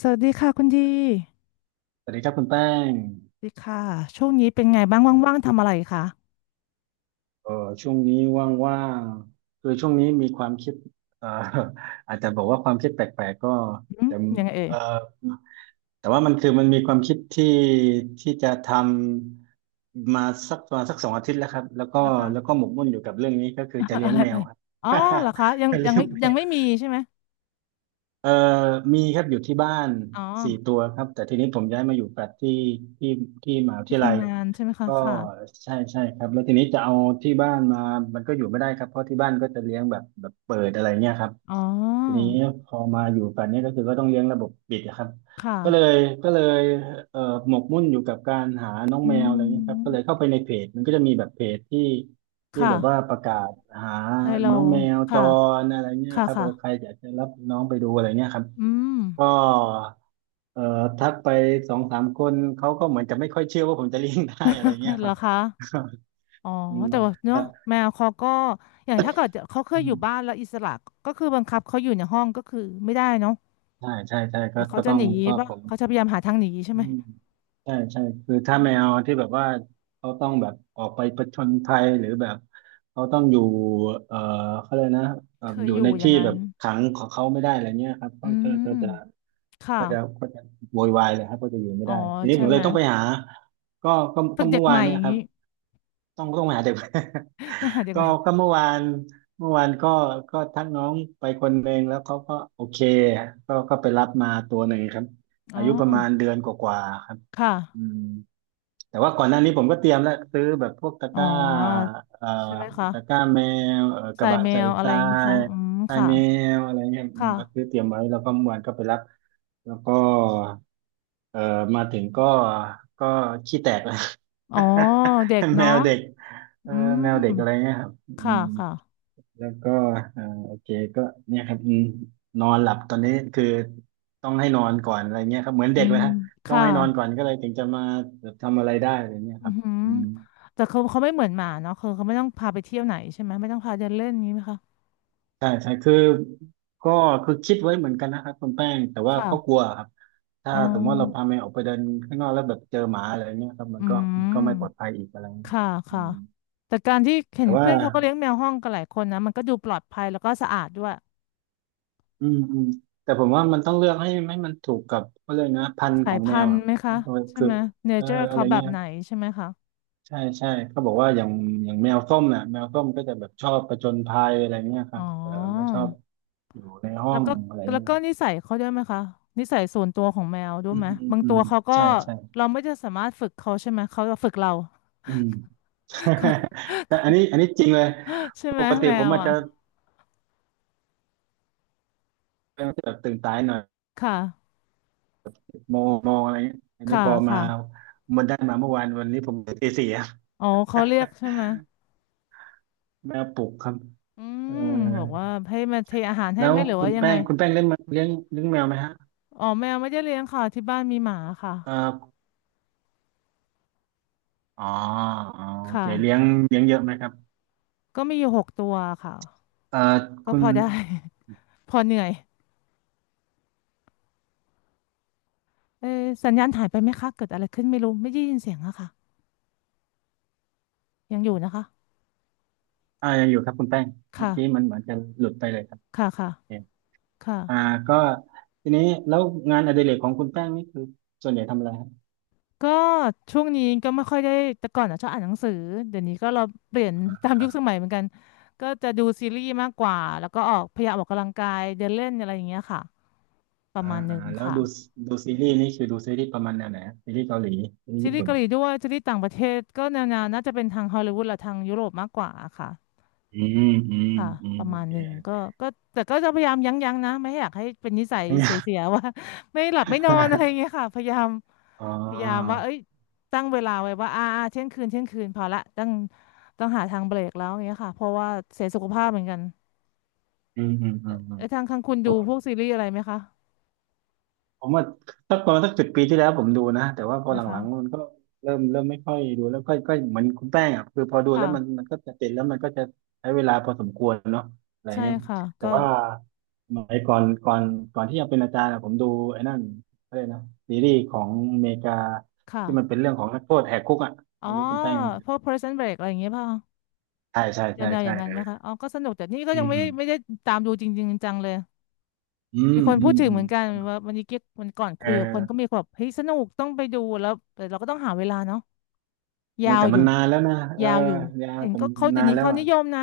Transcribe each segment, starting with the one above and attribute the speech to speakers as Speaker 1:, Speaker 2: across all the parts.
Speaker 1: สวัสดีค่ะคุณดี
Speaker 2: สวัสดีครับคุณแป้ง
Speaker 1: สวัสดีค่ะช่วงนี้เป็นไงบ้างว่างๆทำอะไรคะ
Speaker 2: เออช่วงนี้ว่างๆคือช่วงนี้มีความคิดเอ่อ อาจจะบอกว่าความคิดแปลกๆก็
Speaker 1: อืม
Speaker 2: แต่
Speaker 1: ยังไงเอ่ย
Speaker 2: เออแต่ว่ามันคือมันมีความคิดที่จะทำมาสักประมาณสัก2 อาทิตย์แล้วครับแล้วก็
Speaker 1: นะคะ
Speaker 2: แล้วก็หมกมุ่นอยู่กับเรื่องนี้ก็คือจะ เลี้
Speaker 1: อะ
Speaker 2: ยง
Speaker 1: ไร
Speaker 2: แม
Speaker 1: เอ่
Speaker 2: ว
Speaker 1: ย
Speaker 2: ครับ
Speaker 1: อ๋อเหรอคะยัง
Speaker 2: จะ
Speaker 1: ยั
Speaker 2: เลี้
Speaker 1: ง
Speaker 2: ยง
Speaker 1: ไม่
Speaker 2: แม
Speaker 1: ยัง
Speaker 2: ว
Speaker 1: ไม่มีใช่ไหม
Speaker 2: เอ่อมีครับอยู่ที่บ้าน
Speaker 1: อ๋อ
Speaker 2: 4 ตัวครับ แต่ทีนี้ผมย้ายมาอยู่แฟลตที่ที่มหาวิท
Speaker 1: ที่
Speaker 2: ยาลัย
Speaker 1: ทำงานใช่ไหมคะ
Speaker 2: ก็
Speaker 1: ค่ะ
Speaker 2: ใช่ใช่ครับแล้วทีนี้จะเอาที่บ้านมา มันก็อยู่ไม่ได้ครับ เพราะที่บ้านก็จะเลี้ยงแบบเปิดอะไรเงี้ยครับ
Speaker 1: อ๋
Speaker 2: ที
Speaker 1: อ
Speaker 2: นี้พอมาอยู่กันเนี่ยก็คือก็ต้องเลี้ยงระบบปิดนะครับ
Speaker 1: ค
Speaker 2: ก็เลย
Speaker 1: ่ะ
Speaker 2: ก็เลยเอ่อหมกมุ่นอยู่กับการหาน้อง
Speaker 1: อื
Speaker 2: แมวอะไรเงี้ยครับก็เลย
Speaker 1: ม
Speaker 2: เข้าไปในเพจมันก็จะมีแบบเพจที่
Speaker 1: ค่ะ
Speaker 2: แบบว่าประกาศหา
Speaker 1: ให้เรา
Speaker 2: น้องแมวจ
Speaker 1: ค่ะ
Speaker 2: รอะไรเงี้ย
Speaker 1: ค่ะ
Speaker 2: ครับใคร
Speaker 1: ค่ะ
Speaker 2: อยากจะรับน้องไปดูอะไรเงี้ยครับ
Speaker 1: อืม
Speaker 2: ก็เอ่อทักไป2-3 คนเขาก็เหมือนจะไม่ค่อยเชื่อว่าผมจะเลี้ยงได้อะไรเงี้ ย
Speaker 1: เห
Speaker 2: ค
Speaker 1: รอ
Speaker 2: รับ
Speaker 1: คะอ๋อ
Speaker 2: อืม
Speaker 1: แต่ว่า
Speaker 2: ค
Speaker 1: เนาะ
Speaker 2: รับ
Speaker 1: แมวเขาก็อย่างถ้าเกิดเขาเคย
Speaker 2: อื
Speaker 1: อยู่
Speaker 2: ม
Speaker 1: บ้านแล้วอิสระก็คือบังคับเขาอยู่ในห้องก็คือไม่ได้เนาะ
Speaker 2: ใช่ใช่ใช่ก็
Speaker 1: เดี๋ยวเขา
Speaker 2: ก็
Speaker 1: จะ
Speaker 2: ต้อ
Speaker 1: ห
Speaker 2: ง
Speaker 1: นี
Speaker 2: ก็
Speaker 1: ป่ะ
Speaker 2: ผม
Speaker 1: เขาจะพยายามหาทางหนีใช่
Speaker 2: อื
Speaker 1: ไหม
Speaker 2: มใช่ใช่คือ
Speaker 1: อื
Speaker 2: ถ้าแม
Speaker 1: ม
Speaker 2: วที่แบบว่าเขาต้องแบบออกไปผจญภัยหรือแบบเขาต้องอยู่เอ่อเขาเลยกนะ
Speaker 1: เคย
Speaker 2: อยู่
Speaker 1: อยู่
Speaker 2: ใน
Speaker 1: อย่า
Speaker 2: ที่
Speaker 1: งนั้
Speaker 2: แบ
Speaker 1: น
Speaker 2: บขังของเขาไม่ได้อะไรเงี้ยครับ
Speaker 1: อื
Speaker 2: ก็จะก็จะ
Speaker 1: มค่ะ
Speaker 2: ก็จะก็จะโวยวายเลยครับก็จะอยู่ไม่
Speaker 1: อ๋อ
Speaker 2: ได้ทีนี้
Speaker 1: ใช่
Speaker 2: ผมเล
Speaker 1: ไหม
Speaker 2: ยต้องไปหาก็ก็
Speaker 1: ฝึ
Speaker 2: ก็
Speaker 1: กเด็
Speaker 2: เมื่
Speaker 1: ก
Speaker 2: อ
Speaker 1: ให
Speaker 2: วาน
Speaker 1: ม่
Speaker 2: เนี่
Speaker 1: อ
Speaker 2: ย
Speaker 1: ย่าง
Speaker 2: ครั
Speaker 1: นี้
Speaker 2: บต้องมาหาเด็ก
Speaker 1: ต้องหา เด็ก
Speaker 2: ก็
Speaker 1: ใหม่
Speaker 2: ก็เมื่อวานก็ทักน้องไปคนหนึ่งแล้วเขาก็โอเคก็ไปรับมาตัวหนึ่งครับ
Speaker 1: อ๋อ
Speaker 2: อายุประมาณเดือนกว่าๆครับ
Speaker 1: ค่ะ
Speaker 2: อืมแต่ว่าก่อนหน้านี้ผมก็เตรียมแล้วซื้อแบบพวก
Speaker 1: อ๋อ
Speaker 2: เอ่อ
Speaker 1: ใช่ไหมคะ
Speaker 2: ตะกร้าแมวก
Speaker 1: ใส่
Speaker 2: ระบะ
Speaker 1: แม
Speaker 2: ใส่
Speaker 1: วอะไรอย่างนี้คะ
Speaker 2: ย
Speaker 1: อืม
Speaker 2: ทราย
Speaker 1: ค่ะ
Speaker 2: แมวอะไรเงี้ยอืม
Speaker 1: ค่ะ
Speaker 2: ก็ซื้อเตรียมไว้แล้วก็เมื่อวานก็ไปรับแล้วก็เอ่อมาถึงก็ขี้แตกแล้ว
Speaker 1: อ๋อเด็ก
Speaker 2: แม
Speaker 1: เนาะ
Speaker 2: วเด็กเอ
Speaker 1: อื
Speaker 2: อแม
Speaker 1: ม
Speaker 2: วเด็กอะไรเงี้ยครับอื
Speaker 1: ค่ะ
Speaker 2: ม
Speaker 1: ค่ะ
Speaker 2: แล้วก็อ่าโอเคก็เนี่ยครับอืมนอนหลับตอนนี้คือต้องให้นอนก่อนอะไรเงี้ยครับเหมือน
Speaker 1: อื
Speaker 2: เด็กเลย
Speaker 1: ม
Speaker 2: ฮะต้อง
Speaker 1: ค่ะ
Speaker 2: ให้นอนก่อนก็เลยถึงจะมาแบบทำอะไรได้อะไรเงี้ย
Speaker 1: อื
Speaker 2: ครั
Speaker 1: อ
Speaker 2: บ
Speaker 1: หือ
Speaker 2: อืม
Speaker 1: แต่เขาไม่เหมือนหมาเนาะคือเขาไม่ต้องพาไปเที่ยวไหนใช่ไหมไม่ต้องพาเดินเล่นนี้ไหมคะ
Speaker 2: ใช่ใช่คือก็คือคิดไว้เหมือนกันนะครับคุณแป้งแต่ว่าก็ก
Speaker 1: ค่ะ
Speaker 2: ลัวครับถ้า
Speaker 1: อ๋
Speaker 2: สมมติว่าเราพา
Speaker 1: อ
Speaker 2: แมวออกไปเดินข้างนอกแล้วแบบเจอหมาอะไรเงี้ยครับมั
Speaker 1: อื
Speaker 2: นก็
Speaker 1: ม
Speaker 2: มันก็ไม่ปลอดภัยอีกอะไรเงี้ยค
Speaker 1: ค่ะ
Speaker 2: รับอื
Speaker 1: ค่ะ
Speaker 2: ม
Speaker 1: แต่การที่เห็
Speaker 2: แต่
Speaker 1: น
Speaker 2: ว่า
Speaker 1: เพื่อนเขาก็เลี้ยงแมวห้องกันหลายคนนะ มันก็ดูปลอดภัยแล้วก็สะอาดด้วย
Speaker 2: อืมอืมแต่ผมว่ามันต้องเลือกให้มันถูกกับเขาเรียกนะพันธุ์ข
Speaker 1: สา
Speaker 2: อ
Speaker 1: ย
Speaker 2: งแม
Speaker 1: พั
Speaker 2: ว
Speaker 1: นธุ์
Speaker 2: อ่ะ
Speaker 1: ไหมคะ ใช่
Speaker 2: คือ
Speaker 1: ไหมเนเจอร์
Speaker 2: อะไร
Speaker 1: เขาแบ
Speaker 2: เงี้
Speaker 1: บ
Speaker 2: ย
Speaker 1: ไหนใช่ไหมคะ
Speaker 2: ใช่ใช่เขาบอกว่าอย่างแมวส้มน่ะแมวส้มก็จะแบบชอบผจญภัยอะไรเงี้ยค
Speaker 1: อ๋
Speaker 2: รั
Speaker 1: อ
Speaker 2: บไม่ชอบอยู่ในห้อ
Speaker 1: แล้ว
Speaker 2: ง
Speaker 1: ก็
Speaker 2: อะไร
Speaker 1: แล้ว
Speaker 2: เงี้ย
Speaker 1: ก็นิสัยเขาด้วยไหมคะ นิสัยส่วนตัวของแมวด้ว
Speaker 2: อื
Speaker 1: ย
Speaker 2: ม
Speaker 1: ไหม
Speaker 2: อืม
Speaker 1: บาง
Speaker 2: อื
Speaker 1: ตั
Speaker 2: ม
Speaker 1: วเขาก็
Speaker 2: ใช่ใช่
Speaker 1: เราไม่จะสามารถฝึกเขาใช่ไหมเขาจะฝึกเรา
Speaker 2: อืม แต่อันนี้จริงเลย
Speaker 1: ใช่ไห
Speaker 2: ป
Speaker 1: ม
Speaker 2: กติ
Speaker 1: แม
Speaker 2: ผม
Speaker 1: ว
Speaker 2: อาจ
Speaker 1: อ่ะ
Speaker 2: จะเป็นแบบตื่นสายหน่อย
Speaker 1: ค่ะ
Speaker 2: โมงโมงอะไรเงี้ยอันนี้
Speaker 1: ค่ะ
Speaker 2: พอมา
Speaker 1: ค่ะ
Speaker 2: มันได้มาเมื่อวานวันนี้ผมตื่นตี 4อะ
Speaker 1: อ๋อเขาเรียกใช่ไห ม
Speaker 2: แมวปลุกครับ
Speaker 1: อื
Speaker 2: เอ
Speaker 1: มบอก
Speaker 2: อ
Speaker 1: ว่าให้มาเทอาหารให้
Speaker 2: แล้
Speaker 1: ไห
Speaker 2: ว
Speaker 1: มหรือ
Speaker 2: คุ
Speaker 1: ว่า
Speaker 2: ณ
Speaker 1: ยัง
Speaker 2: แป้
Speaker 1: ไง
Speaker 2: งคุณแป้งเลี้ยงเลี้ยงแมวไหมฮะ
Speaker 1: อ๋อแมวไม่ได้เลี้ยงค่ะที่บ้านมีหมาค่ะ
Speaker 2: เอออ๋ออ๋อ
Speaker 1: ค
Speaker 2: โอเคเลี้ยง
Speaker 1: ่ะ
Speaker 2: เลี้ยงเยอะไหมครับ
Speaker 1: ก็มีอยู่หกตัวค่ะ
Speaker 2: เอ่อ
Speaker 1: ก็
Speaker 2: คุ
Speaker 1: พ
Speaker 2: ณ
Speaker 1: อได้ พอเหนื่อยเออสัญญาณหายไปไหมคะเกิดอะไรขึ้นไม่รู้ไม่ได้ยินเสียงอะค่ะยังอยู่นะคะ
Speaker 2: อ่ายังอยู่ครับคุณแป้งเมื่อกี้
Speaker 1: ค่ะ
Speaker 2: มันเหมือนจะหลุดไปเลยครับ
Speaker 1: ค่ะค่ะ
Speaker 2: โอเค
Speaker 1: ค่ะ
Speaker 2: อ่าก็ทีนี้แล้วงานอดิเรกของคุณแป้งนี่คือส่วนใหญ่ทำอะไรครับ
Speaker 1: ก็ช่วงนี้ก็ไม่ค่อยได้แต่ก่อนอะชอบอ่านหนังสือเดี๋ยวนี้ก็เราเปลี่ยนตามยุคสมัยเหมือนกันก็จะดูซีรีส์มากกว่าแล้วก็ออกพยายามออกกำลังกายเดินเล่นอะไรอย่างเงี้ยค่ะประ
Speaker 2: อ่า
Speaker 1: มาณห
Speaker 2: อ่า
Speaker 1: นึ่ง
Speaker 2: แล้ว
Speaker 1: ค่ะ
Speaker 2: ดูซีรีส์นี่คือดูซีรีส์ประมาณแนวไหนฮะซีรีส์เกาหลีซีรีส์
Speaker 1: ซี
Speaker 2: ญี่
Speaker 1: รีส์
Speaker 2: ปุ่น
Speaker 1: เกาหลีด้วยซีรีส์ต่างประเทศก็แนวๆน่าจะเป็นทางฮอลลีวูดหรือทางยุโรปมากกว่าค่ะ
Speaker 2: อืมอืม
Speaker 1: ค่ะ
Speaker 2: อื
Speaker 1: ป
Speaker 2: ม
Speaker 1: ระ
Speaker 2: โอ
Speaker 1: มาณ
Speaker 2: เค
Speaker 1: หนึ่งก็แต่ก็จะพยายามยั้งยั้งนะไม่อยากให้เป็นนิสัยเสียๆ ว่า ไม่หลับไม่นอนอะไรอย่างเงี้ ยค่ะพยายาม
Speaker 2: อ๋
Speaker 1: พยายาม
Speaker 2: อ
Speaker 1: ว่าเอ้ยตั้งเวลาไว้ว่าเที่ยงคืนเที่ยงคืนพอละต้องหาทางเบรกแล้วอย่างเงี้ยค่ะเพราะว่าเสียสุขภาพเหมือนกัน
Speaker 2: อืมอืมอืมอื
Speaker 1: เอ้
Speaker 2: ม
Speaker 1: ยทางข้างคุณดูพวกซีรีส์อะไรไหมคะ
Speaker 2: ผมว่าสักประมาณสัก10 ปีที่แล้วผมดูนะแต่ว่าพอห
Speaker 1: นะคะ
Speaker 2: ลังๆมันก็เริ่มไม่ค่อยดูแล้วค่อยก็เหมือนคุณแป้งอ่ะคือพอดูแล้วมัน
Speaker 1: ค่ะ
Speaker 2: มันก็จะติดแล้วมันก็จะใช้เวลาพอสมควรเนาะอะไร
Speaker 1: ใช่
Speaker 2: เงี้ย
Speaker 1: ค่ะ
Speaker 2: แต่
Speaker 1: ก็
Speaker 2: ว่าสมัยก่อนที่จะเป็นอาจารย์อะผมดูไอ้นั่นอะไรยกนะซีรีส์ของอเมริกาที่มันเป็
Speaker 1: ค่ะ
Speaker 2: นเรื่องของนักโทษแหกคุกอ่ะ
Speaker 1: อ๋อ
Speaker 2: ไม่รู้คุณแป้ง
Speaker 1: พวก Prison Break อะไรอย่างเงี้ยเปล่ะ
Speaker 2: ใช่ใช่ใช่
Speaker 1: แนวๆอ
Speaker 2: ใช่
Speaker 1: ย่างนั้นไหมคะอ๋อก็สนุกแต่นี่ก็
Speaker 2: อื
Speaker 1: ยังไม่ได้ไม่
Speaker 2: ม
Speaker 1: ได้ตามดูจริงๆจังเลย
Speaker 2: อืม
Speaker 1: มีคน
Speaker 2: อื
Speaker 1: พูด
Speaker 2: ม
Speaker 1: ถึง
Speaker 2: อื
Speaker 1: เห
Speaker 2: ม
Speaker 1: มือนกัน
Speaker 2: อืม
Speaker 1: ว่าวันนี้เก๊กวันก่อน
Speaker 2: เ
Speaker 1: คุยกับคนก็
Speaker 2: ออ
Speaker 1: มีคนแบบเฮ้ยสนุกต้องไปดูแล้วแต่เราก็ต้องหาเวลาเนาะ
Speaker 2: เอ
Speaker 1: ยา
Speaker 2: อ
Speaker 1: ว
Speaker 2: แต่
Speaker 1: อ
Speaker 2: มั
Speaker 1: ยู่
Speaker 2: นนานแล้วนะ
Speaker 1: ยาวอยู่
Speaker 2: ยา
Speaker 1: เห็น
Speaker 2: แต่
Speaker 1: ก็
Speaker 2: มัน
Speaker 1: เขาเดี๋ย
Speaker 2: นา
Speaker 1: ว
Speaker 2: น
Speaker 1: นี้
Speaker 2: แล้ว
Speaker 1: เขา
Speaker 2: อ่ะ
Speaker 1: นิยมนะ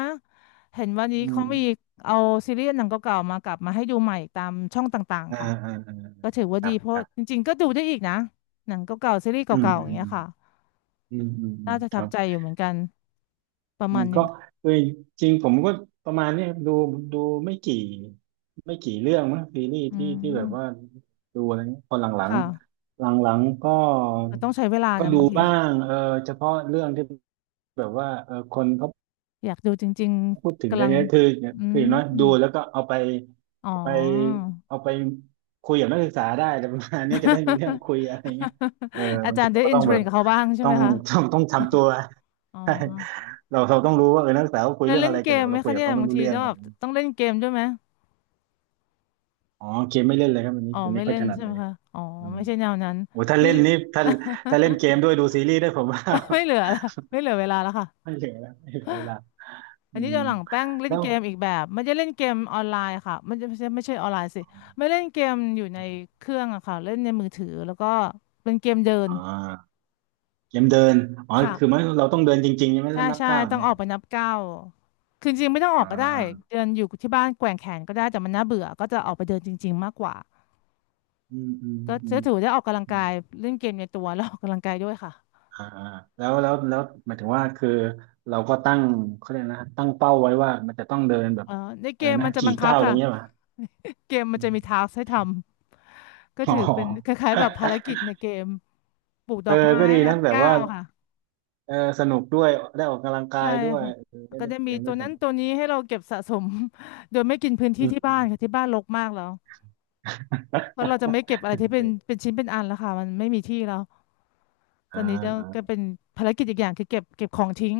Speaker 1: เห็นวันนี้
Speaker 2: อืม
Speaker 1: เขามีเอาซีรีส์หนังเก่าๆมากลับมาให้ดูใหม่ตามช่องต่าง
Speaker 2: อ่า
Speaker 1: ๆค่ะ
Speaker 2: อ่าอ่า
Speaker 1: ก็ถือว่า
Speaker 2: ครั
Speaker 1: ดี
Speaker 2: บ
Speaker 1: เพ
Speaker 2: ค
Speaker 1: ราะ
Speaker 2: รั
Speaker 1: จ
Speaker 2: บ
Speaker 1: ริงๆก็ดูได้อีกนะหนังเก่าๆซีรีส์
Speaker 2: อืม
Speaker 1: เก่าๆ
Speaker 2: อื
Speaker 1: อย่าง
Speaker 2: ม
Speaker 1: เงี้ยค่ะ
Speaker 2: อืมอืมอื
Speaker 1: น่า
Speaker 2: ม
Speaker 1: จะ
Speaker 2: ค
Speaker 1: ทับ
Speaker 2: รับ
Speaker 1: ใจอยู่เหมือนกันประ
Speaker 2: อื
Speaker 1: มา
Speaker 2: ม
Speaker 1: ณห
Speaker 2: ก็
Speaker 1: นึ่ง
Speaker 2: เอ้ยจริงผมก็ประมาณเนี้ยดูไม่กี่ไม่กี่เรื่องมั้งซีรีส์
Speaker 1: อื
Speaker 2: ที่แบบว่า
Speaker 1: ม
Speaker 2: ดูอะไรเงี้ยพอหลัง
Speaker 1: ค่ะ
Speaker 2: ๆหลังๆก็
Speaker 1: แต่ต้องใช้เวลา
Speaker 2: ก็
Speaker 1: นะบา
Speaker 2: ดู
Speaker 1: งที
Speaker 2: บ้างเฉพาะเรื่องที่แบบว่าคนเขา
Speaker 1: อยากดูจริง
Speaker 2: พูดถึ
Speaker 1: ๆ
Speaker 2: ง
Speaker 1: กำ
Speaker 2: ก็
Speaker 1: ลัง
Speaker 2: เยอะคือ
Speaker 1: อื
Speaker 2: คืออย่างน้อยดู
Speaker 1: ม
Speaker 2: แล้วก็เอาไป
Speaker 1: อ๋อ
Speaker 2: เอาไปเอาไปคุยกับนักศึกษาได้อะไรประมาณนี้จะได้มีเรื่อง คุยอะไรเงี้ยเออ
Speaker 1: อา
Speaker 2: บาง
Speaker 1: จา
Speaker 2: ที
Speaker 1: รย์ได้
Speaker 2: เราก็
Speaker 1: อิน
Speaker 2: ต้อง
Speaker 1: เทร
Speaker 2: แบ
Speaker 1: น
Speaker 2: บ
Speaker 1: กับเขาบ้างใช่
Speaker 2: ต้อ
Speaker 1: ไหม
Speaker 2: ง
Speaker 1: คะ
Speaker 2: ต้องทำตัว
Speaker 1: อ๋อ
Speaker 2: เราต้องรู้ว่าเออนักศึกษาเขาคุย
Speaker 1: ได้
Speaker 2: เรื่อง
Speaker 1: เล่
Speaker 2: อะ
Speaker 1: น
Speaker 2: ไร
Speaker 1: เก
Speaker 2: กัน
Speaker 1: ม
Speaker 2: แล้ว
Speaker 1: ไหม
Speaker 2: เราคุ
Speaker 1: คะ
Speaker 2: ยกับ
Speaker 1: เนี่ย
Speaker 2: เขาไม่
Speaker 1: บาง
Speaker 2: รู้
Speaker 1: ที
Speaker 2: เรื่อง
Speaker 1: จะ
Speaker 2: อะ
Speaker 1: แบ
Speaker 2: ไร
Speaker 1: บ
Speaker 2: อย่างนี้
Speaker 1: ต้องเล่นเกมด้วยไหม
Speaker 2: อ๋อเกมไม่เล่นเลยครับวันนี้
Speaker 1: อ๋อ
Speaker 2: ผมไม่
Speaker 1: ไม่
Speaker 2: ค่อ
Speaker 1: เล่
Speaker 2: ยถ
Speaker 1: น
Speaker 2: นัด
Speaker 1: ใช่ไห
Speaker 2: เล
Speaker 1: ม
Speaker 2: ย
Speaker 1: คะอ๋อ
Speaker 2: อืม
Speaker 1: ไม่ใช่แนวนั้น
Speaker 2: โอ้ถ้า
Speaker 1: นี่
Speaker 2: เล่นนี่ถ้าเล่นเกม ด้วยดูซีรีส์ด้วยผมว่า
Speaker 1: ไม่เหลือละไม่เหลือเวลาแล้วค่ะ
Speaker 2: ไม่เหลือแล้วไม่เหลือเวลา
Speaker 1: อั
Speaker 2: อื
Speaker 1: นนี้
Speaker 2: ม
Speaker 1: จะหลังแป้งเล่น
Speaker 2: แล้ว
Speaker 1: เกมอีกแบบม่นจะเล่นเกมออนไลน์ค่ะมันจะไม่ใช่ออนไลน์สิไม่เล่นเกมอยู่ในเครื่องอะค่ะเล่นในมือถือแล้วก็เป็นเกมเดิน
Speaker 2: อ่าเกมเดินอ๋อคือมัน
Speaker 1: ค่ะ
Speaker 2: เราต้องเดินจริงๆใช่ไหม
Speaker 1: ใช่
Speaker 2: แล้วนับ
Speaker 1: ใช่
Speaker 2: ก้าว
Speaker 1: ต้อง
Speaker 2: เนี่
Speaker 1: อ
Speaker 2: ย
Speaker 1: อกไปนับเก้าวคือจริงๆไม่ต้องอ
Speaker 2: อ่
Speaker 1: อกก็ได้
Speaker 2: า
Speaker 1: เดินอยู่ที่บ้านแกว่งแขนก็ได้แต่มันน่าเบื่อก็จะออกไปเดินจริงๆมากกว่า
Speaker 2: อืมอืม
Speaker 1: ก็
Speaker 2: อื
Speaker 1: จะ
Speaker 2: ม
Speaker 1: ถือได้ออกกำลัง
Speaker 2: อ่
Speaker 1: กายเล่นเกมในตัวแล้วออกกำลังกายด้วยค่ะ
Speaker 2: าอ่าแล้วหมายถึงว่าคือเราก็ตั้งเขาเรียกนะตั้งเป้าไว้ว่ามันจะต้องเดินแบบ
Speaker 1: เออในเก
Speaker 2: อะไร
Speaker 1: ม
Speaker 2: นะ
Speaker 1: มันจะ
Speaker 2: กี่
Speaker 1: บังคั
Speaker 2: ก้า
Speaker 1: บ
Speaker 2: วอะไร
Speaker 1: ค่ะ
Speaker 2: เงี้ยป่ะ
Speaker 1: เกมมัน
Speaker 2: อ
Speaker 1: จะมีทา
Speaker 2: ม
Speaker 1: สให้ทำก็
Speaker 2: อ๋
Speaker 1: ถือเป็นค
Speaker 2: อ
Speaker 1: ล้ายๆแบบภาร กิจในเกมปลูกด
Speaker 2: เอ
Speaker 1: อ
Speaker 2: อ
Speaker 1: กไม้
Speaker 2: ก็ดี
Speaker 1: นั
Speaker 2: นะ
Speaker 1: บ
Speaker 2: แบบ
Speaker 1: เก้า
Speaker 2: ว่า
Speaker 1: วค่ะ
Speaker 2: เออสนุกด้วยได้ออกกำลังกา
Speaker 1: ใช่
Speaker 2: ยด้วย
Speaker 1: ค่ะ
Speaker 2: เออ
Speaker 1: แล้ว
Speaker 2: ได้
Speaker 1: ก็
Speaker 2: เล่น
Speaker 1: จะ
Speaker 2: เก
Speaker 1: มี
Speaker 2: ม
Speaker 1: ตั
Speaker 2: ด้ว
Speaker 1: ว
Speaker 2: ยส
Speaker 1: นั้น
Speaker 2: นุก
Speaker 1: ตัวนี้ให้เราเก็บสะสม โดยไม่กินพื้นที่
Speaker 2: อืม
Speaker 1: ที่
Speaker 2: อื
Speaker 1: บ้าน
Speaker 2: ม
Speaker 1: ค่ะ ที่บ้านรกมากแล้วเพราะเราจะไม่เก็บอะไร
Speaker 2: โอ
Speaker 1: ที่เป็น
Speaker 2: เค
Speaker 1: เป็นชิ้นเป็นอันแล้วค่ะมันไม่มีที่แล้ว ต
Speaker 2: อ่า
Speaker 1: อนนี้จะ
Speaker 2: อ่า
Speaker 1: ก็เป็นภารกิจอีกอย่างคือเก็บของทิ้ง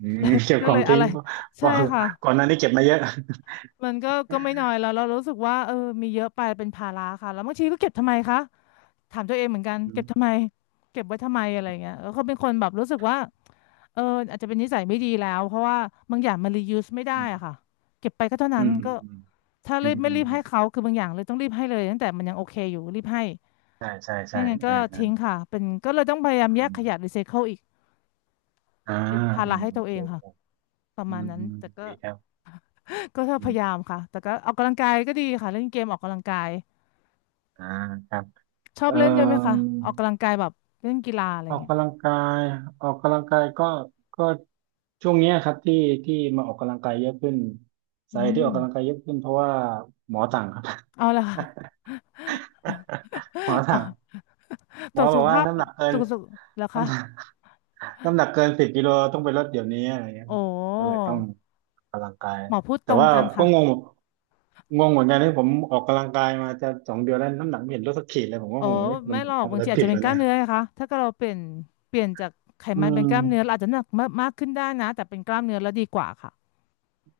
Speaker 2: อื
Speaker 1: อะไร
Speaker 2: มเก็บ
Speaker 1: ก็
Speaker 2: ขอ
Speaker 1: เล
Speaker 2: ง
Speaker 1: ยอะ
Speaker 2: ทิ้
Speaker 1: ไร
Speaker 2: ง เพ
Speaker 1: ใช่
Speaker 2: ราะ
Speaker 1: ค่ะ
Speaker 2: ก่อนหน้านี้เก็บมาเยอะ
Speaker 1: มันก็ไม่น้อยแล้วเรารู้สึกว่าเออมีเยอะไปเป็นภาระค่ะแล้วบางทีก็เก็บทำไมคะถามตัวเองเหมือนกัน
Speaker 2: อื
Speaker 1: เก็
Speaker 2: ม
Speaker 1: บทำไมเก็บไว้ทำไมอะไรเงี้ยแล้วก็เป็นคนแบบรู้สึกว่าเอออาจจะเป็นนิสัยไม่ดีแล้วเพราะว่าบางอย่างมัน reuse ไม่ได้
Speaker 2: อื
Speaker 1: อะค่ะ
Speaker 2: ม
Speaker 1: เก็บไปก็เท่านั้น
Speaker 2: อืม
Speaker 1: ก็ถ้า
Speaker 2: อื
Speaker 1: รีบ
Speaker 2: ม
Speaker 1: ไม่
Speaker 2: อืม
Speaker 1: รีบ
Speaker 2: อืมอื
Speaker 1: ให้
Speaker 2: ม
Speaker 1: เขาคือบางอย่างเลยต้องรีบให้เลยตั้งแต่มันยังโอเคอยู่รีบให้
Speaker 2: ใช่ใช่ใช่
Speaker 1: ไม่งั้น
Speaker 2: เอ
Speaker 1: ก็
Speaker 2: อเออ
Speaker 1: ทิ้งค่ะเป็นก็เลยต้องพยายาม
Speaker 2: อื
Speaker 1: แยกข
Speaker 2: ม
Speaker 1: ยะรีไซเคิลอีก
Speaker 2: อ่า
Speaker 1: เป็นภา
Speaker 2: อื
Speaker 1: ระ
Speaker 2: ม
Speaker 1: ให้
Speaker 2: โอ
Speaker 1: ตัวเอ
Speaker 2: เค
Speaker 1: งค่ะประ
Speaker 2: อื
Speaker 1: มาณ
Speaker 2: ม
Speaker 1: นั้น
Speaker 2: อืม
Speaker 1: แต่ก็
Speaker 2: ดีครับ
Speaker 1: ก็
Speaker 2: อื
Speaker 1: พ
Speaker 2: ม
Speaker 1: ยายามค่ะแต่ก็ออกกำลังกายก็ดีค่ะเล่นเกมออกกำลังกาย
Speaker 2: อ่าครับ
Speaker 1: ชอบ
Speaker 2: เอ่อ
Speaker 1: เล่นด้วยไหมคะออกกำลังกายแบบเล่นกีฬาอะไรอ
Speaker 2: อ
Speaker 1: ย่า
Speaker 2: อ
Speaker 1: ง
Speaker 2: ก
Speaker 1: เงี้ย
Speaker 2: กำลังกายออกกำลังกายก็ช่วงเนี้ยครับที่ที่มาออกกำลังกายเยอะขึ้น
Speaker 1: อื
Speaker 2: สาเหตุที่
Speaker 1: ม
Speaker 2: ออกกำลังกายเยอะขึ้นเพราะว่าหมอสั่งครับ
Speaker 1: เอาละค่ะ
Speaker 2: หมอ
Speaker 1: อ๋
Speaker 2: สั่ง
Speaker 1: อต
Speaker 2: หม
Speaker 1: ร
Speaker 2: อ
Speaker 1: วจ
Speaker 2: บ
Speaker 1: สุ
Speaker 2: อก
Speaker 1: ข
Speaker 2: ว่า
Speaker 1: ภาพ
Speaker 2: น้ำหนักเกิ
Speaker 1: ต
Speaker 2: น
Speaker 1: รวจสุขแล้วคะ
Speaker 2: น้ำหนัก น้ำหนักเกิน10 กิโลต้องไปลดเดี๋ยวนี้อะไรเงี้ย
Speaker 1: โอ้
Speaker 2: ก็เลยต้องออกกำลังกาย
Speaker 1: หมอพูดต
Speaker 2: แต่
Speaker 1: รง
Speaker 2: ว่า
Speaker 1: จัง
Speaker 2: ก็
Speaker 1: ค่ะ
Speaker 2: งงงงเหมือนกันที่ผมออกกำลังกายมาจะ2 เดือนแล้วน้ำหนักไม่เห็นลดสักขีดเลยผมก็
Speaker 1: อ๋อ
Speaker 2: งงเอ๊ะผ
Speaker 1: ไม่
Speaker 2: ม
Speaker 1: หรอก
Speaker 2: ทำ
Speaker 1: บา
Speaker 2: อะ
Speaker 1: ง
Speaker 2: ไร
Speaker 1: ทีอาจ
Speaker 2: ผิด
Speaker 1: จะเป็น
Speaker 2: วะ
Speaker 1: กล้า
Speaker 2: เนี่
Speaker 1: ม
Speaker 2: ย
Speaker 1: เนื้อนะคะถ้าเกิดเราเปลี่ยนเปลี่ยนจากไข
Speaker 2: อื
Speaker 1: มันเป็น
Speaker 2: ม
Speaker 1: กล้ามเนื้อเราอาจจะหนักมากมากขึ้นได้นะแต่เป็นกล้ามเนื้อแล้วดีกว่าค่ะ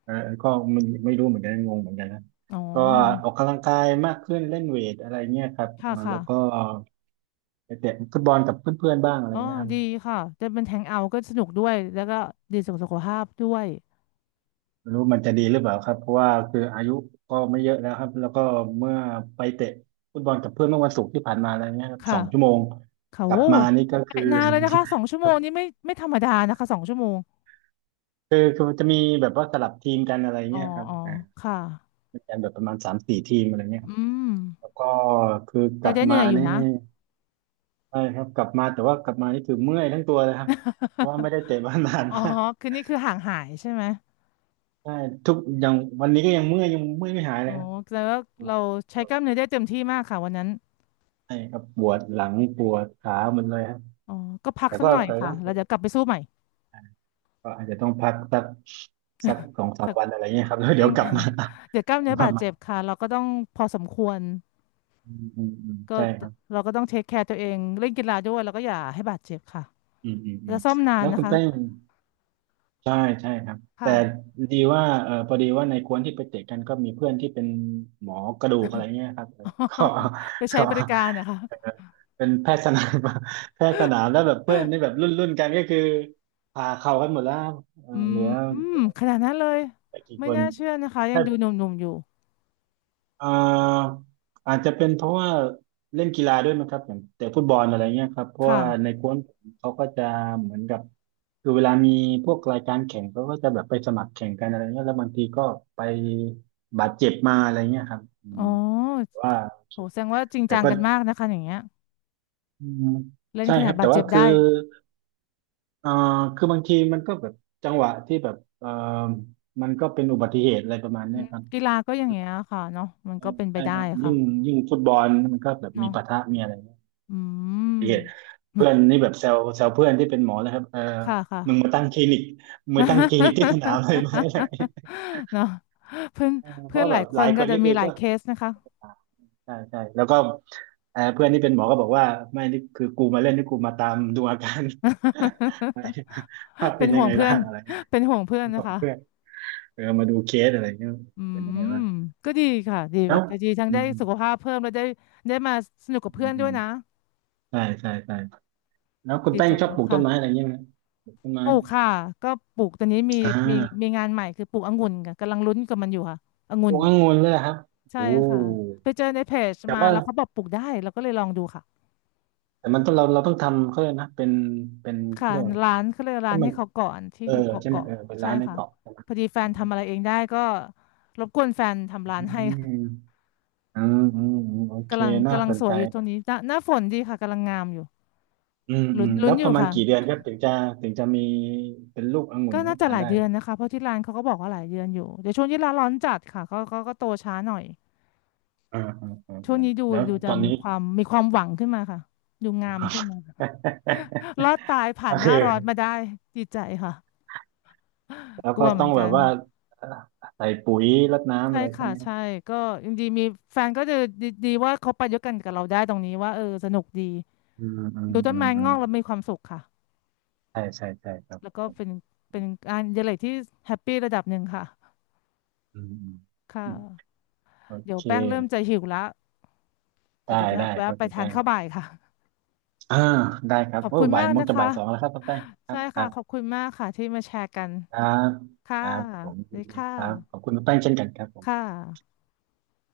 Speaker 2: เออก็ไม่รู้เหมือนกันงงเหมือนกันนะ
Speaker 1: อ๋อ
Speaker 2: ก็ออกกำลังกายมากขึ้นเล่นเวทอะไรเงี้ยครับเอ
Speaker 1: ค่ะ
Speaker 2: อ
Speaker 1: ค่ะ
Speaker 2: แล้วก็ไปเตะฟุตบอลกับเพื่อนๆบ้างอะไร
Speaker 1: อ๋อ
Speaker 2: เงี้ยครับ
Speaker 1: ดีค่ะจะเป็นแทงเอาท์ก็สนุกด้วย แล้วก็ดีสุขสุขภาพด้วย
Speaker 2: ไม่รู้มันจะดีหรือเปล่าครับเพราะว่าคืออายุก็ไม่เยอะแล้วครับแล้วก็เมื่อไปเตะฟุตบอลกับเพื่อนเมื่อวันศุกร์ที่ผ่านมาอะไรเงี้ยครับส
Speaker 1: ค่ะ
Speaker 2: องชั่วโมง
Speaker 1: เขา
Speaker 2: กลับ
Speaker 1: โอ้
Speaker 2: มานี่ก็
Speaker 1: ไป
Speaker 2: คือ
Speaker 1: นานเลยนะคะสองชั่วโมงนี้ไม่ไม่ธรรมดานะคะสองชั่วโมง
Speaker 2: คือจะมีแบบว่าสลับทีมกันอะไร
Speaker 1: อ๋อ
Speaker 2: เงี้ยครับ
Speaker 1: อ๋อ
Speaker 2: อ่า
Speaker 1: ค่ะ
Speaker 2: มีกันแบบประมาณ3-4 ทีมอะไรเงี้ยค
Speaker 1: อื
Speaker 2: รับ
Speaker 1: ม
Speaker 2: แล้วก็คือก
Speaker 1: ก็
Speaker 2: ลับ
Speaker 1: ได้เหนื่
Speaker 2: มา
Speaker 1: อยอยู่
Speaker 2: นี่
Speaker 1: นะ
Speaker 2: ใช่ครับกลับมาแต่ว่ากลับมานี่คือเมื่อยทั้งตัวเลยครับเพราะว่าไม่ ได้เตะมานาน
Speaker 1: อ๋อ
Speaker 2: มาก
Speaker 1: คือนี่คือห่างหายใช่ไหม
Speaker 2: ใช่ทุกอย่างวันนี้ก็ยังเมื่อยยังเมื่อยไม่หายเล
Speaker 1: โอ้
Speaker 2: ยครับ
Speaker 1: แล้วาเราใช้กล้ามเนื้อได้เต็มที่มากค่ะวันนั้น
Speaker 2: ใช่ครับปวดหลังปวดขาหมดเลยครับ
Speaker 1: อ๋อ ก็พัก
Speaker 2: แต่
Speaker 1: สัก
Speaker 2: ก็
Speaker 1: หน่อย
Speaker 2: แต่
Speaker 1: ค่ะ
Speaker 2: ก็
Speaker 1: แล้วเดี๋ยวกลับไปสู้ใหม่
Speaker 2: ก็อาจจะต้องพักสักสองสาม
Speaker 1: สัก
Speaker 2: วันอะไรเงี้ยครับแล้ว
Speaker 1: จ
Speaker 2: เดี๋
Speaker 1: ริ
Speaker 2: ย
Speaker 1: ง
Speaker 2: วก ลับ
Speaker 1: ค่ะ
Speaker 2: มา
Speaker 1: เดี๋ยวกล้า ม
Speaker 2: กลับ
Speaker 1: เนื้อ
Speaker 2: มา
Speaker 1: บาด
Speaker 2: ใหม่
Speaker 1: เจ็บค่ะเราก็ต้องพอสมควร
Speaker 2: อืมอืมอืม
Speaker 1: ก็
Speaker 2: ใช่ครับ
Speaker 1: เราก็ต้องเทคแคร์ตัวเองเล่นกีฬาด้วยแล้วก็อย่าให้บาดเจ็บค่ะ
Speaker 2: อืมอืมอื
Speaker 1: แล้
Speaker 2: ม
Speaker 1: วซ่อมนาน
Speaker 2: แล้ว
Speaker 1: นะ
Speaker 2: คุณ
Speaker 1: คะ
Speaker 2: แป้งใช่ใช่ครับแต่
Speaker 1: ค่ะ
Speaker 2: ดีว่าเออพอดีว่าในกวนที่ไปเตะกันก็มีเพื่อนที่เป็นหมอกระดูกอะไรเงี้ยครับเออก็
Speaker 1: ไปใช้
Speaker 2: ก็
Speaker 1: บริการนะคะ
Speaker 2: เออเป็นแพทย์สนาม แพทย์สนามแล้วแบบเพื่อนนี่แบบรุ่นกันก็คือผ่าเข่ากันหมดแล้วครัเออ
Speaker 1: อื
Speaker 2: เหลือ
Speaker 1: มขนาดนั้นเลย
Speaker 2: ไม่กี่
Speaker 1: ไม่
Speaker 2: คน
Speaker 1: น่าเชื่อนะคะยังดูหนุ่มๆอยู่
Speaker 2: อ่าอาจจะเป็นเพราะว่าเล่นกีฬาด้วยมั้งครับอย่างแต่ฟุตบอลอะไรเงี้ยครับเพราะ
Speaker 1: ค่ะ
Speaker 2: ว่าในกวนผมเขาก็จะเหมือนกับคือเวลามีพวกรายการแข่งเขาก็จะแบบไปสมัครแข่งกันอะไรเงี้ยแล้วบางทีก็ไปบาดเจ็บมาอะไรเงี้ยครับอื
Speaker 1: อ๋
Speaker 2: ม
Speaker 1: อ
Speaker 2: ตว่าโอเค
Speaker 1: โหแสดงว่าจริง
Speaker 2: แต่
Speaker 1: จัง
Speaker 2: ก็
Speaker 1: กันมากนะคะอย่างเงี้ย
Speaker 2: อืม
Speaker 1: เล่น
Speaker 2: ใช่
Speaker 1: ข
Speaker 2: ค
Speaker 1: นาด
Speaker 2: รับ
Speaker 1: บา
Speaker 2: แต่
Speaker 1: ดเจ็
Speaker 2: ว่า
Speaker 1: บ
Speaker 2: คือ
Speaker 1: ได้
Speaker 2: เอ่อคือบางทีมันก็แบบจังหวะที่แบบมันก็เป็นอุบัติเหตุอะไรประมาณ
Speaker 1: อื
Speaker 2: เนี้ย
Speaker 1: ม
Speaker 2: ครับ
Speaker 1: กีฬาก็อย่างเงี้ยค่ะเนาะมันก็เป็นไป
Speaker 2: ใช่
Speaker 1: ได้
Speaker 2: ครับยิ่
Speaker 1: ค่ะ
Speaker 2: งยิ่งฟุตบอลมันก็แบบมี
Speaker 1: เนาะ
Speaker 2: ปะทะมีอะไร
Speaker 1: อืม
Speaker 2: เหี้ยเพื่อนนี่แบบแซวแซวเพื่อนที่เป็นหมอนะครับเออ
Speaker 1: ค่ะค่ะ
Speaker 2: มึงมาตั้งคลินิกมึงมาตั้งคลินิกที่สนามเลยไหมอะไร อย่างเงี้ย
Speaker 1: เนาะเพื่อน
Speaker 2: เออเพ
Speaker 1: เพื่อน
Speaker 2: ราะ
Speaker 1: ห
Speaker 2: แบ
Speaker 1: ลาย
Speaker 2: บ
Speaker 1: ค
Speaker 2: หลา
Speaker 1: น
Speaker 2: ยค
Speaker 1: ก็
Speaker 2: น
Speaker 1: จะ
Speaker 2: นี่
Speaker 1: มี
Speaker 2: คือ
Speaker 1: หลาย
Speaker 2: ก็
Speaker 1: เคสนะคะ
Speaker 2: ใช่ใช่แล้วก็เออเพื่อนที่เป็นหมอก็บอกว่าไม่นี่คือกูมาเล่นนี่กูมาตามดูอาการ อะไรภาพ
Speaker 1: เป็
Speaker 2: เป็
Speaker 1: น
Speaker 2: นยั
Speaker 1: ห่
Speaker 2: ง
Speaker 1: วง
Speaker 2: ไง
Speaker 1: เพื่
Speaker 2: บ้า
Speaker 1: อน
Speaker 2: งอะไร
Speaker 1: เป็นห่วงเพื่อน
Speaker 2: ข
Speaker 1: นะ
Speaker 2: อง
Speaker 1: คะ
Speaker 2: เพื่อนเออมาดูเคสอะไรเงี้ย
Speaker 1: อื
Speaker 2: เป็นยังไง
Speaker 1: ม
Speaker 2: บ้าง
Speaker 1: ก็ดีค่ะดีแบ
Speaker 2: แล้ว
Speaker 1: บดีทั้ง
Speaker 2: อื
Speaker 1: ได้
Speaker 2: ม
Speaker 1: สุขภาพเพิ่มแล้วได้ได้มาสนุกกับ
Speaker 2: อื
Speaker 1: เพื่อ
Speaker 2: ม
Speaker 1: น
Speaker 2: อื
Speaker 1: ด้วย
Speaker 2: ม
Speaker 1: นะ
Speaker 2: ใช่ใช่ใช่แล้วคุณ
Speaker 1: ดี
Speaker 2: แป้
Speaker 1: ใจ
Speaker 2: งชอบป
Speaker 1: นะ
Speaker 2: ลูกต้นไม้อะ
Speaker 1: ค่ะ
Speaker 2: ไรเงี้ยไหมปลูกต้น
Speaker 1: ป
Speaker 2: ไม้
Speaker 1: ลูกค่ะก็ปลูกตอนนี้มี
Speaker 2: อ่
Speaker 1: มี
Speaker 2: า
Speaker 1: มีงานใหม่คือปลูกองุ่นค่ะกำลังลุ้นกับมันอยู่ค่ะอ
Speaker 2: ป
Speaker 1: งุ่
Speaker 2: ลู
Speaker 1: น
Speaker 2: กองุ่นเลยเหรอครับ
Speaker 1: ใช่
Speaker 2: โอ้
Speaker 1: ค่ะไปเจอในเพจ
Speaker 2: แต่
Speaker 1: มา
Speaker 2: ว่า
Speaker 1: แล้วเขาบอกปลูกได้เราก็เลยลองดูค่ะ
Speaker 2: แต่มันต้องเราต้องทำเขาเลยกนะเป็นเป็นเขา
Speaker 1: ค่ะ
Speaker 2: เรียกว่าอะไร
Speaker 1: ร้านเขาเรียกร้า
Speaker 2: ให้
Speaker 1: น
Speaker 2: มั
Speaker 1: ให้
Speaker 2: น
Speaker 1: เขาก่อนที่
Speaker 2: เออ
Speaker 1: เขาเกาะ
Speaker 2: ใช่ไหม
Speaker 1: เกาะ
Speaker 2: เออเป็น
Speaker 1: ใช่
Speaker 2: ร้านใน
Speaker 1: ค่ะ
Speaker 2: เกาะใช่ไหม
Speaker 1: พอดีแฟ
Speaker 2: อื
Speaker 1: น
Speaker 2: ม
Speaker 1: ทำอะไรเองได้ก็รบกวนแฟน
Speaker 2: อื
Speaker 1: ทำร้านให้
Speaker 2: มอืมอืมอืมโอเค
Speaker 1: กำลัง
Speaker 2: น่า
Speaker 1: กำลั
Speaker 2: ส
Speaker 1: ง
Speaker 2: น
Speaker 1: ส
Speaker 2: ใจ
Speaker 1: วยอยู่ตรงนี้หน้าหน้าฝนดีค่ะกำลังงามอยู่
Speaker 2: อืมอื
Speaker 1: ลุ้น
Speaker 2: ม
Speaker 1: ลุ้
Speaker 2: แล้
Speaker 1: น
Speaker 2: ว
Speaker 1: อ
Speaker 2: ป
Speaker 1: ยู่
Speaker 2: ระมาณ
Speaker 1: ค่ะ
Speaker 2: กี่เดือนครับถึงจะถึงจะมีเป็นลูกองุ่
Speaker 1: ก็
Speaker 2: นให้
Speaker 1: น่าจะ
Speaker 2: ทา
Speaker 1: ห
Speaker 2: น
Speaker 1: ลาย
Speaker 2: ได้
Speaker 1: เดือนนะคะเพราะที่ร้านเขาก็บอกว่าหลายเดือนอยู่เดี๋ยวช่วงที่ร้านร้อนจัดค่ะก็โตช้าหน่อย
Speaker 2: อ่าอ่าอ่า
Speaker 1: ช่วง
Speaker 2: อ่า
Speaker 1: นี้ดู
Speaker 2: แล้ว
Speaker 1: ดูจะ
Speaker 2: ตอน
Speaker 1: มี
Speaker 2: นี้
Speaker 1: ความมีความหวังขึ้นมาค่ะดูงามขึ้นมาค่ะ รอดตายผ่า
Speaker 2: ก็
Speaker 1: นห
Speaker 2: คื
Speaker 1: น้า
Speaker 2: อ
Speaker 1: ร้อนมาได้ดีใจค่ะ
Speaker 2: แล้ว
Speaker 1: กลั
Speaker 2: ก็
Speaker 1: วเหมื
Speaker 2: ต้อ
Speaker 1: อน
Speaker 2: งแบ
Speaker 1: กั
Speaker 2: บ
Speaker 1: น
Speaker 2: ว่าเอ่อใส่ปุ๋ยรดน้ำ
Speaker 1: ใช่
Speaker 2: อะไรใช่
Speaker 1: ค่ะ
Speaker 2: ไหม
Speaker 1: ใช่ก็ยังดีมีแฟนก็จะดีดีว่าเขาไปด้วยกันกับเราได้ตรงนี้ว่าเออสนุกดี
Speaker 2: อืมอืม
Speaker 1: ดูต้
Speaker 2: อื
Speaker 1: น
Speaker 2: ม
Speaker 1: ไม้
Speaker 2: อื
Speaker 1: ง
Speaker 2: ม
Speaker 1: อกแล้วมีความสุขค่ะ
Speaker 2: ใช่ใช่ใช่ครับ
Speaker 1: แล้วก็เป็นเป็นงานอดิเรกที่แฮปปี้ระดับหนึ่งค่ะ
Speaker 2: อืมอืม
Speaker 1: ค่
Speaker 2: อืม
Speaker 1: ะ
Speaker 2: โอ
Speaker 1: เดี๋ยว
Speaker 2: เค
Speaker 1: แป้งเริ่มจะหิวละแต่
Speaker 2: ได้
Speaker 1: เดี๋ยวจะ
Speaker 2: ได้
Speaker 1: แวะ
Speaker 2: ครับ
Speaker 1: ไป
Speaker 2: คุณ
Speaker 1: ทาน
Speaker 2: แป้ง
Speaker 1: ข้าวบ่ายค่ะ
Speaker 2: อ่าได้ครั
Speaker 1: ข
Speaker 2: บ
Speaker 1: อบ
Speaker 2: โอ้
Speaker 1: คุณม
Speaker 2: บ่าย
Speaker 1: มาก
Speaker 2: โมง
Speaker 1: นะ
Speaker 2: จะบ่า
Speaker 1: คะ
Speaker 2: ยสองแล้วครับคุณแป้งครั
Speaker 1: ใช่
Speaker 2: บครั
Speaker 1: ค่ะขอบ
Speaker 2: บ
Speaker 1: คุณมากค่ะที่มาแชร์กัน
Speaker 2: ครับ
Speaker 1: ค่ะ
Speaker 2: ครับผมยิ
Speaker 1: ดี
Speaker 2: นดี
Speaker 1: ค่ะ
Speaker 2: ครับขอบคุณคุณแป้งเช่นกันครับผ
Speaker 1: ค่
Speaker 2: ม
Speaker 1: ะ